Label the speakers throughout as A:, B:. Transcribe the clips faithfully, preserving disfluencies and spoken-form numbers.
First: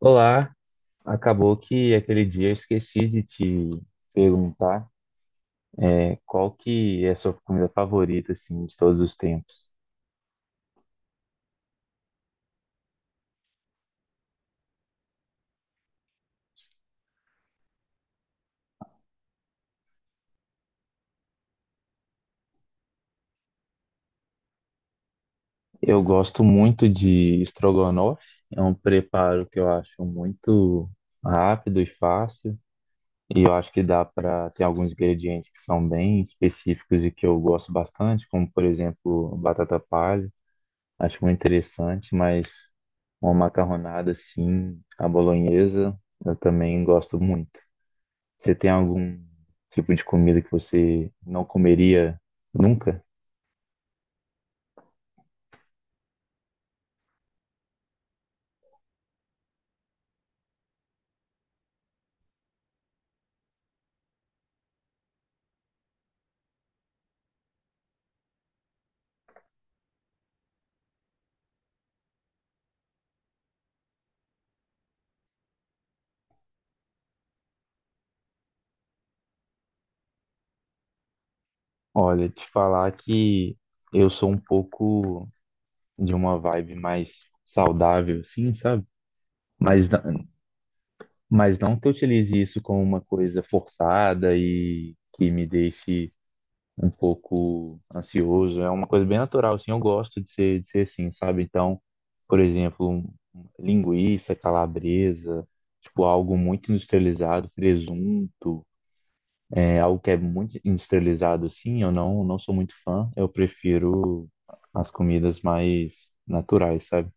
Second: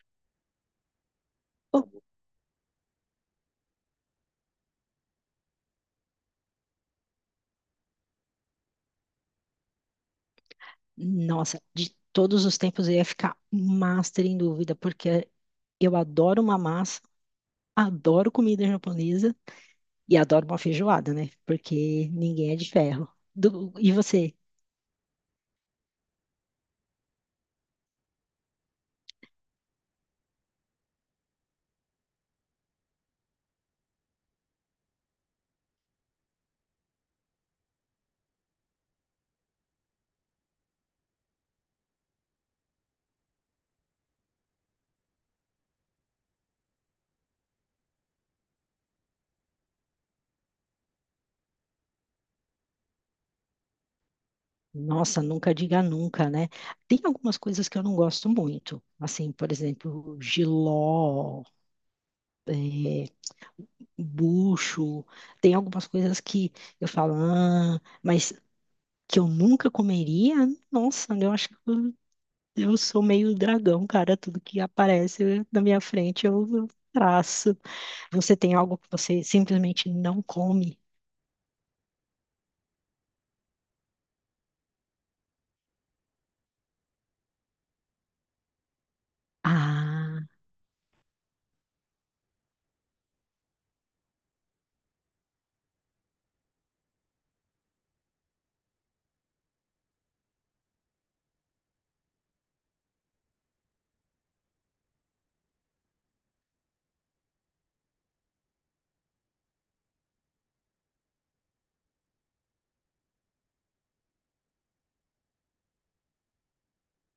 A: Olá, acabou
B: Oh,
A: que aquele dia eu esqueci de te perguntar é, qual que é a sua comida favorita assim de todos os tempos.
B: nossa, de todos os tempos eu ia ficar master em dúvida, porque eu adoro uma massa, adoro comida japonesa e adoro uma feijoada, né? Porque ninguém é de ferro. Do- e você?
A: Eu gosto muito de estrogonofe, é um preparo que eu acho muito rápido e fácil, e eu acho que dá para ter alguns ingredientes que são bem específicos e que eu gosto bastante, como por exemplo, batata palha, acho muito interessante, mas uma macarronada assim, a bolonhesa, eu também gosto muito. Você tem algum tipo de comida que você não comeria nunca?
B: Nossa, nunca diga nunca, né? Tem algumas coisas que eu não gosto muito, assim, por exemplo, jiló, é, bucho, tem algumas coisas que eu falo, ah, mas que eu nunca comeria, nossa, eu acho que eu sou meio dragão, cara. Tudo que aparece na minha frente eu eu traço. Você tem algo que você simplesmente não come?
A: Olha, te falar que eu sou um pouco de uma vibe mais saudável, sim, sabe? Mas, na-
B: Ah,
A: mas não que eu utilize isso como uma coisa forçada e que me deixe um pouco ansioso. É uma coisa bem natural, assim, eu gosto de ser, de ser assim, sabe? Então, por exemplo, um- um- linguiça, calabresa, tipo algo muito industrializado, presunto. É algo que é muito industrializado, sim, eu não, não sou muito fã. Eu prefiro as comidas mais naturais, sabe?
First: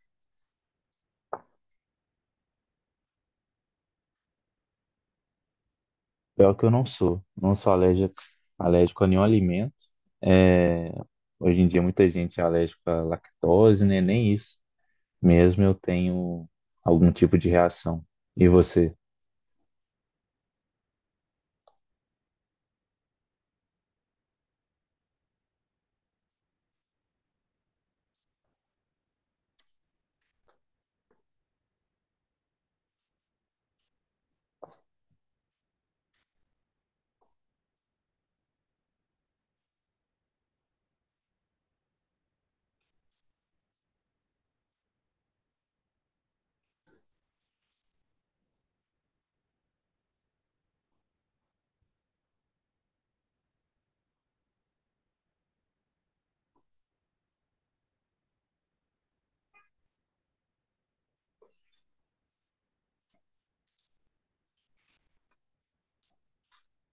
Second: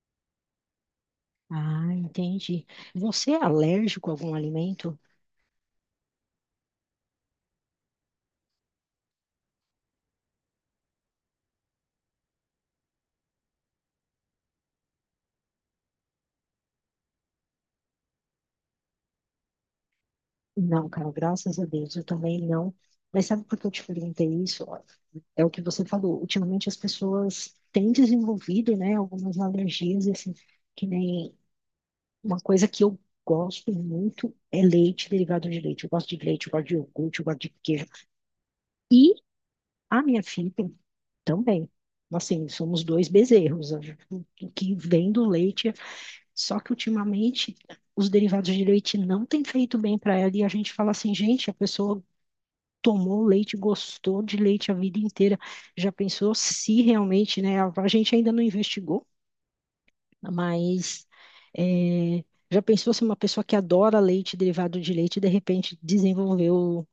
B: ah, entendi. Você é alérgico a algum alimento?
A: Pior que eu não sou. Não sou alérgico, alérgico a nenhum alimento. É, Hoje em dia muita gente é alérgica à lactose, né? Nem isso. Mesmo eu tenho algum tipo de reação. E você?
B: Não, cara, graças a Deus, eu também não. Mas sabe por que eu te perguntei isso? Ó, é o que você falou. Ultimamente as pessoas têm desenvolvido, né, algumas alergias, assim, que nem uma coisa que eu gosto muito é leite, derivado de leite. Eu gosto de leite, eu gosto de iogurte, eu gosto de queijo, e a minha filha também. Assim, somos dois bezerros. O que vem do leite, só que ultimamente os derivados de leite não têm feito bem para ela. E a gente fala assim, gente, a pessoa tomou leite, gostou de leite a vida inteira. Já pensou se realmente, né? A a gente ainda não investigou, mas é, já pensou se uma pessoa que adora leite, derivado de leite, de repente desenvolveu,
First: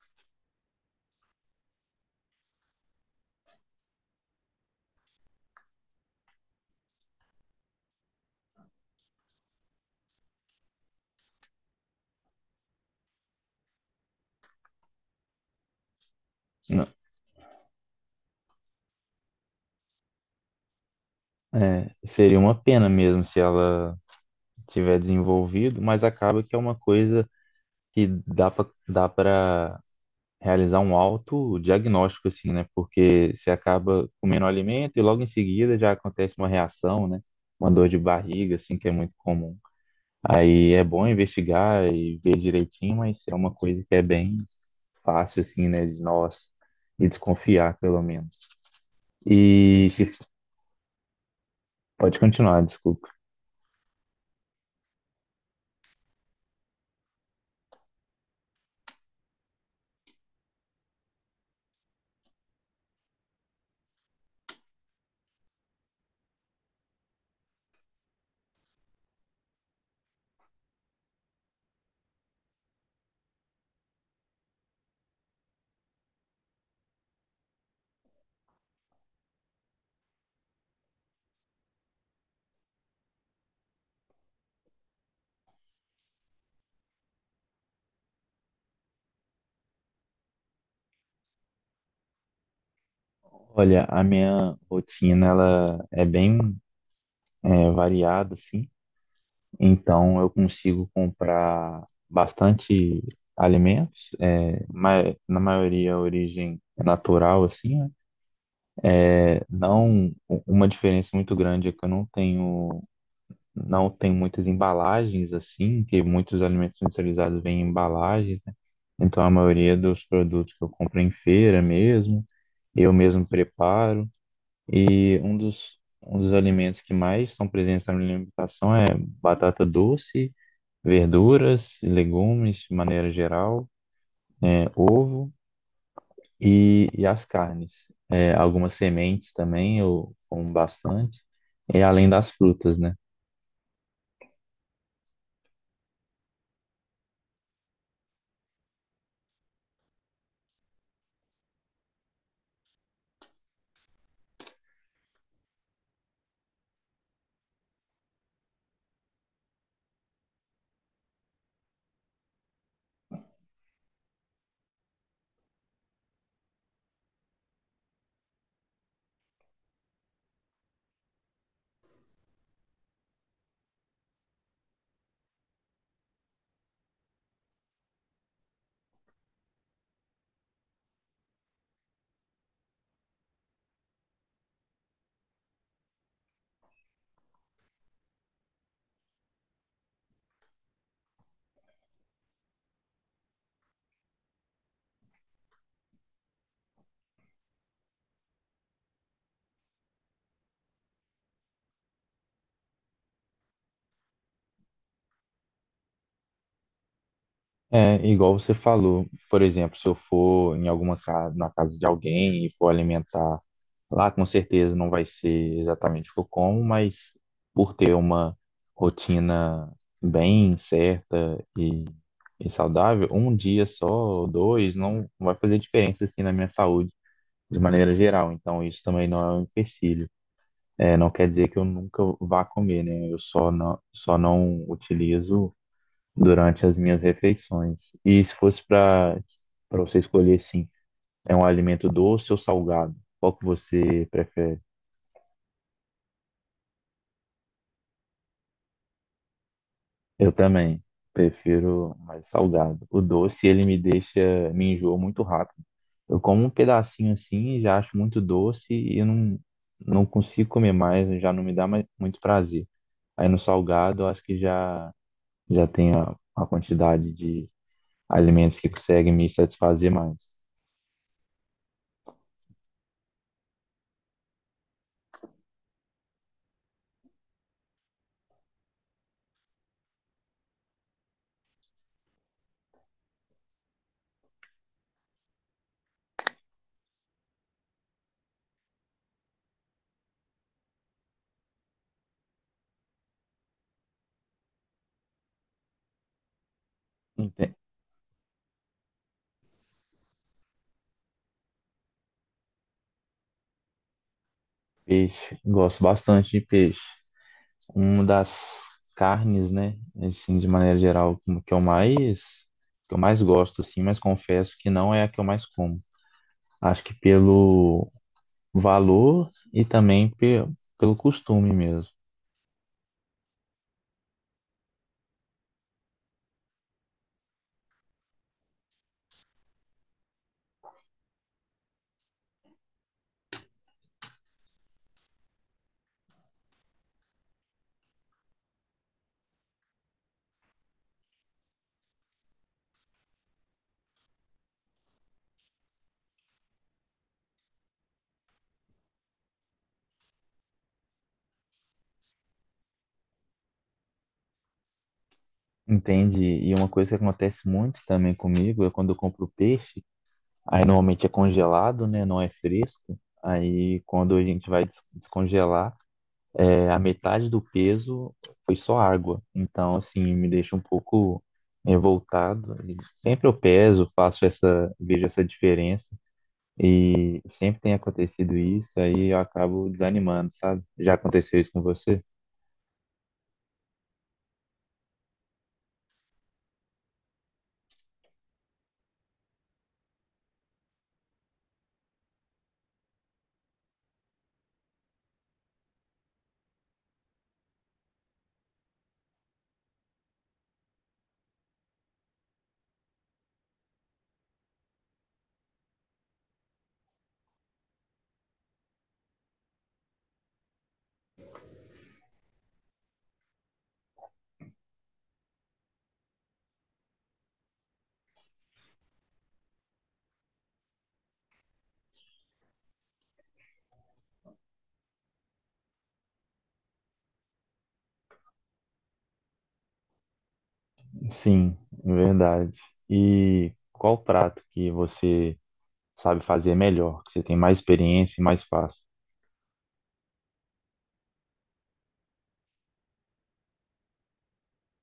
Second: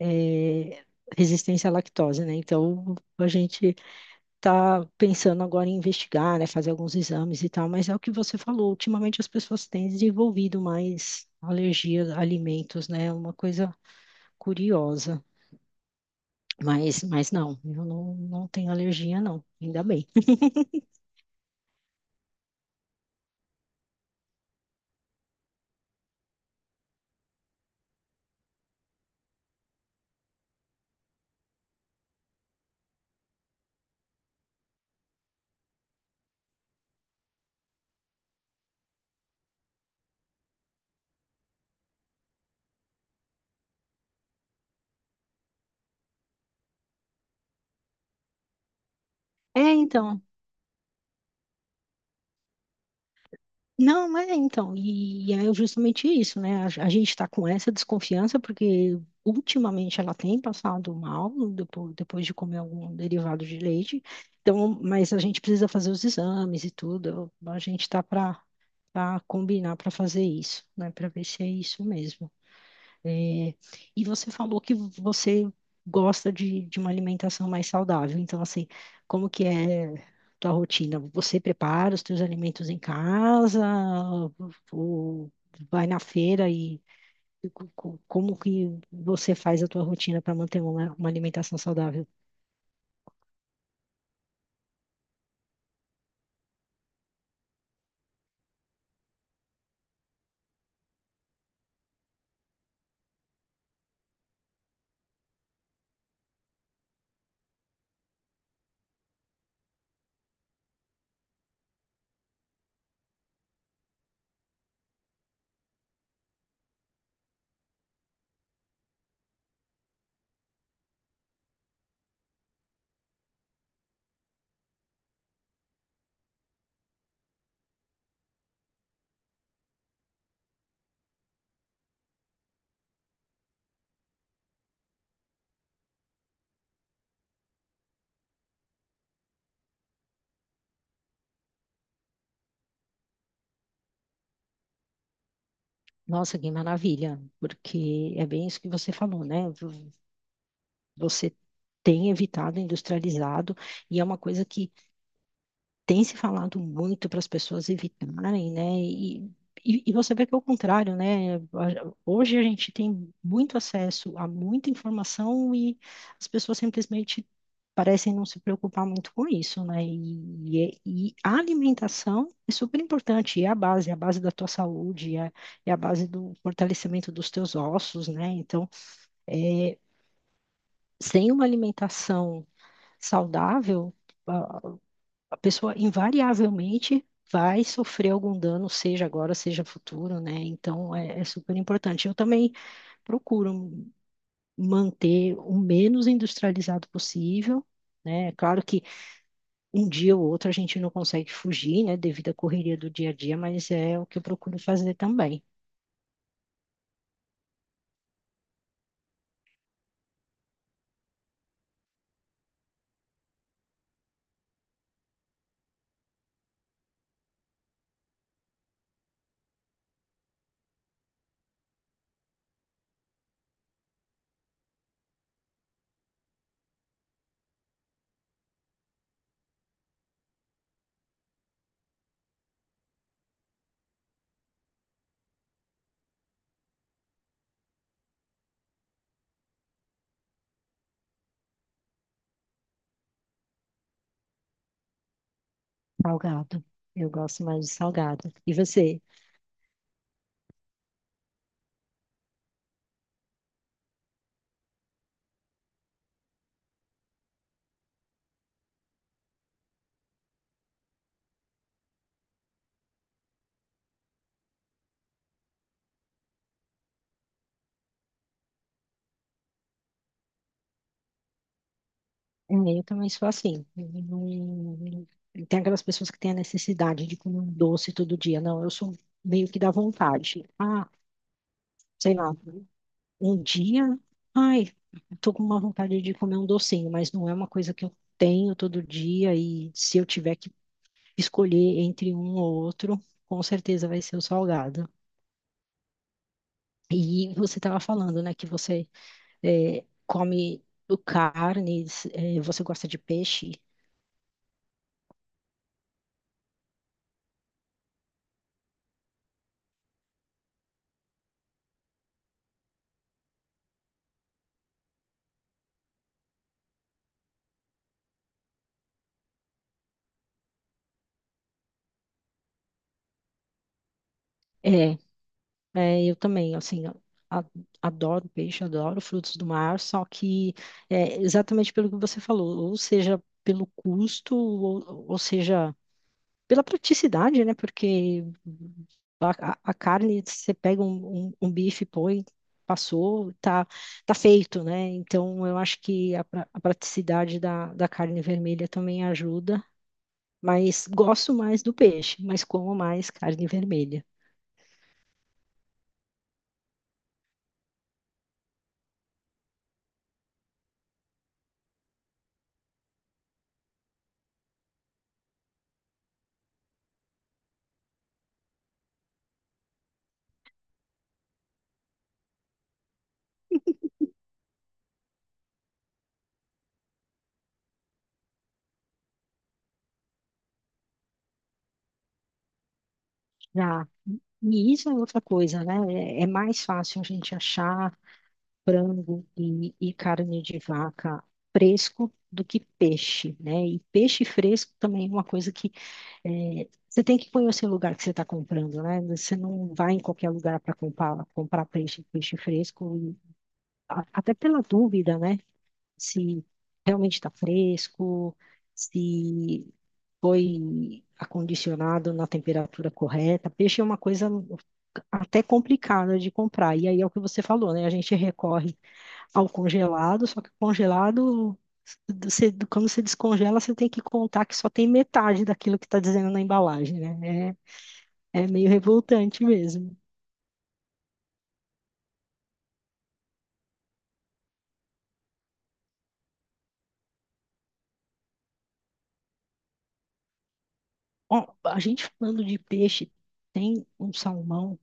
B: é, resistência à lactose, né? Então a gente tá pensando agora em investigar, né, fazer alguns exames e tal, mas é o que você falou, ultimamente as pessoas têm desenvolvido mais alergia a alimentos, né? É uma coisa curiosa.
A: Não.
B: Mas, mas não, eu não, não tenho alergia, não, ainda bem.
A: É, seria uma pena mesmo se ela tiver desenvolvido, mas acaba que é uma coisa que dá para dá para realizar um autodiagnóstico, assim, né? Porque você acaba comendo um alimento e logo em seguida já acontece uma reação, né? Uma dor de barriga, assim, que é muito comum. Aí é bom investigar e ver direitinho, mas é uma coisa que é bem fácil, assim, né? De nós e desconfiar, pelo menos.
B: É,
A: E se-
B: então.
A: pode continuar, desculpa.
B: Não, mas é, então. E é justamente isso, né? A, a gente está com essa desconfiança porque ultimamente ela tem passado mal depois, depois de comer algum derivado de leite. Então, mas a gente precisa fazer os exames e tudo. A gente está para para combinar para fazer isso, né? Para ver se é isso mesmo. É, e você falou que você gosta de, de uma alimentação mais saudável. Então, assim, como que é tua rotina? Você prepara os teus alimentos em casa ou vai na feira e e co- co- como que você faz a tua rotina para manter uma, uma alimentação saudável?
A: Olha, a minha rotina, ela é bem é, variada, assim. Então eu consigo comprar bastante alimentos, é, ma- na maioria a origem é natural, assim, né? É, não u- uma diferença muito grande é que eu não tenho não tenho muitas embalagens assim, que muitos alimentos industrializados vêm em embalagens, né? Então a maioria dos produtos que eu compro é em feira mesmo, eu mesmo preparo. E um dos, um dos alimentos que mais são presentes na minha alimentação é batata doce, verduras e legumes de maneira geral, é, ovo e, e as carnes. É, algumas sementes também eu como bastante, e além das frutas, né?
B: Nossa, que maravilha, porque é bem isso que você falou, né? Você tem evitado industrializado e é uma coisa que tem se falado muito para as pessoas evitarem, né? E, e, e você vê que é o contrário, né? A- Hoje a gente tem muito acesso a muita informação e as pessoas simplesmente parecem não se preocupar muito com isso, né? E, e, é, e a alimentação é super importante, é a base, é a base da tua saúde, é, é a base do fortalecimento dos teus ossos, né? Então, é, sem uma alimentação saudável, a a pessoa invariavelmente vai sofrer algum dano, seja agora, seja futuro, né? Então é, é super importante. Eu também procuro manter o menos industrializado possível. Né? É claro que um dia ou outro a gente não consegue fugir, né, devido à correria do dia a dia, mas é o que eu procuro fazer também.
A: É, igual você falou, por exemplo, se eu for em alguma casa, na casa de alguém e for alimentar lá, com certeza não vai ser exatamente o que eu como, mas por ter uma rotina bem certa e, e saudável, um dia só, ou dois, não vai fazer diferença assim na minha saúde, de maneira geral, então isso também não é um empecilho. É, não quer dizer que eu nunca vá comer, né? Eu só não, só não utilizo durante as minhas refeições. E se fosse para para você escolher, sim, é um alimento doce ou salgado? Qual que você prefere?
B: Salgado. Eu gosto mais de salgado. E você?
A: Eu também prefiro mais salgado. O doce, ele me deixa, me enjoa muito rápido. Eu como um pedacinho assim, e já acho muito doce e não, não consigo comer mais, já não me dá mais, muito prazer. Aí no salgado, eu acho que já, já tem a, a quantidade de alimentos que conseguem me satisfazer mais.
B: É, eu também sou assim. Eu não- Tem aquelas pessoas que têm a necessidade de comer um doce todo dia. Não, eu sou meio que da vontade. Ah, sei lá, um dia, ai, tô com uma vontade de comer um docinho, mas não é uma coisa que eu tenho todo dia. E se eu tiver que escolher entre um ou outro, com certeza vai ser o salgado. E
A: Ente-
B: você estava falando, né, que você eh, come carnes, eh, você gosta de peixe.
A: Peixe, gosto bastante de peixe. Uma das carnes, né? Assim, de maneira geral, como que eu mais que eu mais gosto, assim, mas confesso que não é a que eu mais como. Acho que pelo valor e também pe pelo costume mesmo.
B: É, É, eu também, assim, eu a- adoro peixe, adoro frutos do mar, só que é, exatamente pelo que você falou, ou seja, pelo custo, ou, ou seja, pela praticidade, né? Porque a, a- a carne, você pega um, um, um bife, põe, passou, tá, tá feito, né? Então, eu acho que a, pra- a praticidade da, da carne vermelha também ajuda, mas gosto mais do peixe, mas como mais carne vermelha.
A: Entende? E uma coisa que acontece muito também comigo é quando eu compro peixe, aí normalmente é congelado, né? Não é fresco. Aí quando a gente vai des- descongelar, é, a metade do peso foi só água. Então, assim, me deixa um pouco revoltado. E sempre eu peso, faço essa, vejo essa diferença. E sempre tem acontecido isso, aí eu acabo desanimando, sabe? Já aconteceu isso com você?
B: Já. E isso é outra coisa, né? É, é mais fácil a gente achar frango e, e carne de vaca fresco do que peixe, né? E peixe fresco também é uma coisa que eh, você tem que conhecer o lugar que você está comprando, né? Você não vai em qualquer lugar para comprar, comprar peixe, peixe fresco, e a- até pela dúvida, né? Se realmente está fresco, se foi acondicionado na temperatura correta. Peixe é uma coisa até complicada de comprar. E aí é o que você falou, né? A gente recorre ao congelado, só que o congelado, você- quando você descongela, você tem que contar que só tem metade daquilo que está dizendo na embalagem, né? É, é meio revoltante mesmo.
A: Sim, verdade. E qual prato que você sabe fazer melhor, que você tem mais experiência e mais fácil?
B: Ó, a gente falando de peixe, tem um salmão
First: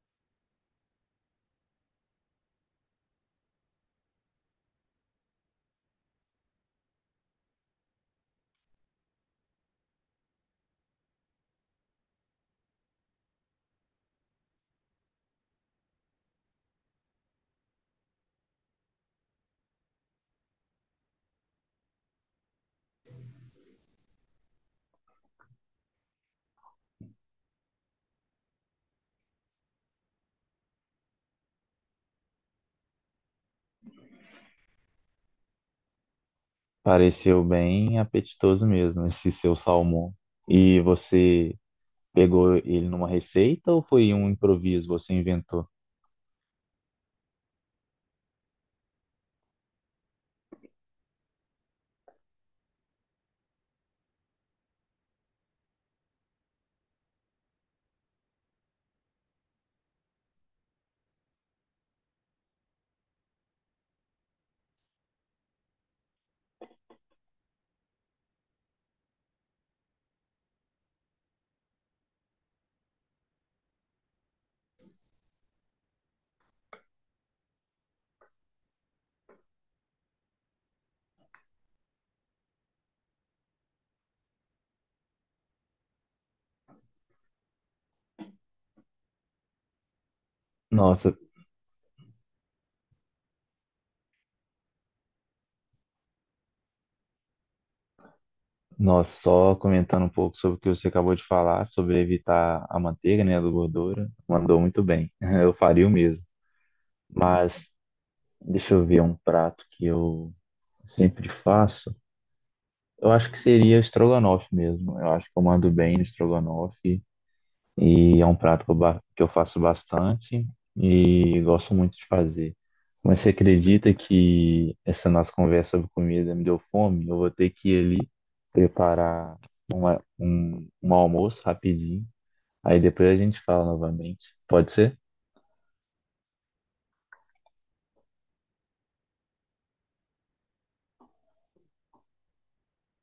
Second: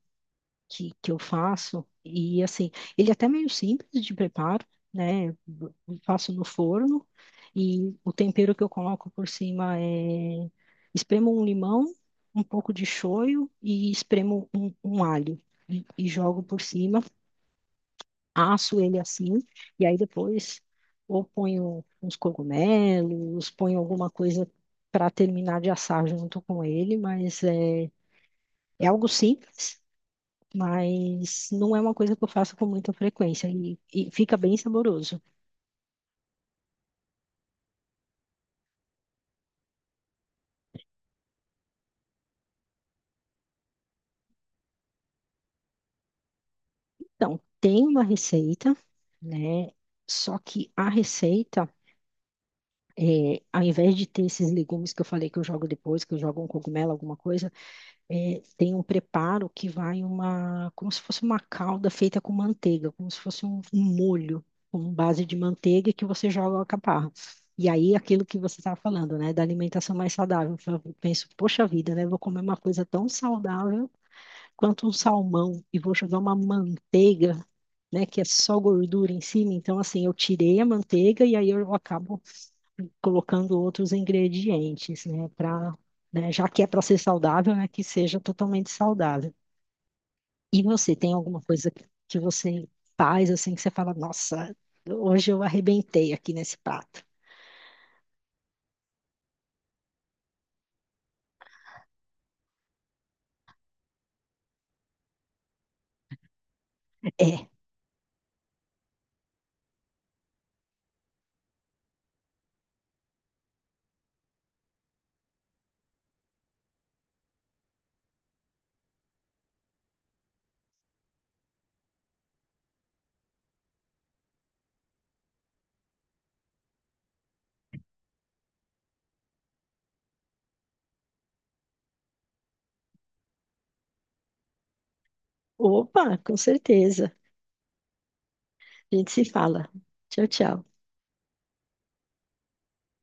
B: que, que eu faço. E assim, ele é até meio simples de preparo, né? Eu faço no forno e o tempero que eu coloco por cima é: espremo um limão, um pouco de shoyu e espremo um, um alho e, e jogo por cima, asso ele assim e aí depois ou ponho uns cogumelos, ponho alguma coisa para terminar de assar junto com ele, mas é, é algo simples, mas não é uma coisa que eu faço com muita frequência e, e fica bem saboroso.
A: Pareceu bem apetitoso mesmo esse seu salmão. E você pegou ele numa receita ou foi um improviso, você inventou?
B: Então, tem uma receita, né? Só que a receita, é, ao invés de ter esses legumes que eu falei que eu jogo depois, que eu jogo um cogumelo, alguma coisa, é, tem um preparo que vai uma, como se fosse uma calda feita com manteiga, como se fosse um, um molho com base de manteiga que você joga a caparra. E aí, aquilo que você estava falando, né, da alimentação mais saudável, então, eu penso, poxa vida, né, vou comer uma coisa tão saudável quanto um salmão e vou jogar uma manteiga, né, que é só gordura em cima. Então, assim, eu tirei a manteiga e aí eu acabo colocando outros ingredientes, né? Pra, né, já que é para ser saudável, né? Que seja totalmente saudável. E você tem
A: Nossa,
B: alguma coisa que que você faz assim que você fala, nossa, hoje eu arrebentei aqui nesse prato?
A: nossa, só comentando um pouco sobre o que você acabou de falar, sobre evitar a manteiga, né, a gordura, mandou muito bem. Eu faria o mesmo.
B: É.
A: Mas deixa eu ver um prato que eu sempre faço. Eu acho que seria estrogonofe mesmo. Eu acho que eu mando bem no estrogonofe. E é um prato que eu, ba- que eu faço bastante e gosto muito de fazer. Mas você acredita que essa nossa conversa sobre comida me deu fome? Eu vou ter que ir ali preparar uma, um, um almoço rapidinho. Aí depois a gente fala novamente. Pode ser?
B: Opa, com certeza. A gente se fala. Tchau, tchau.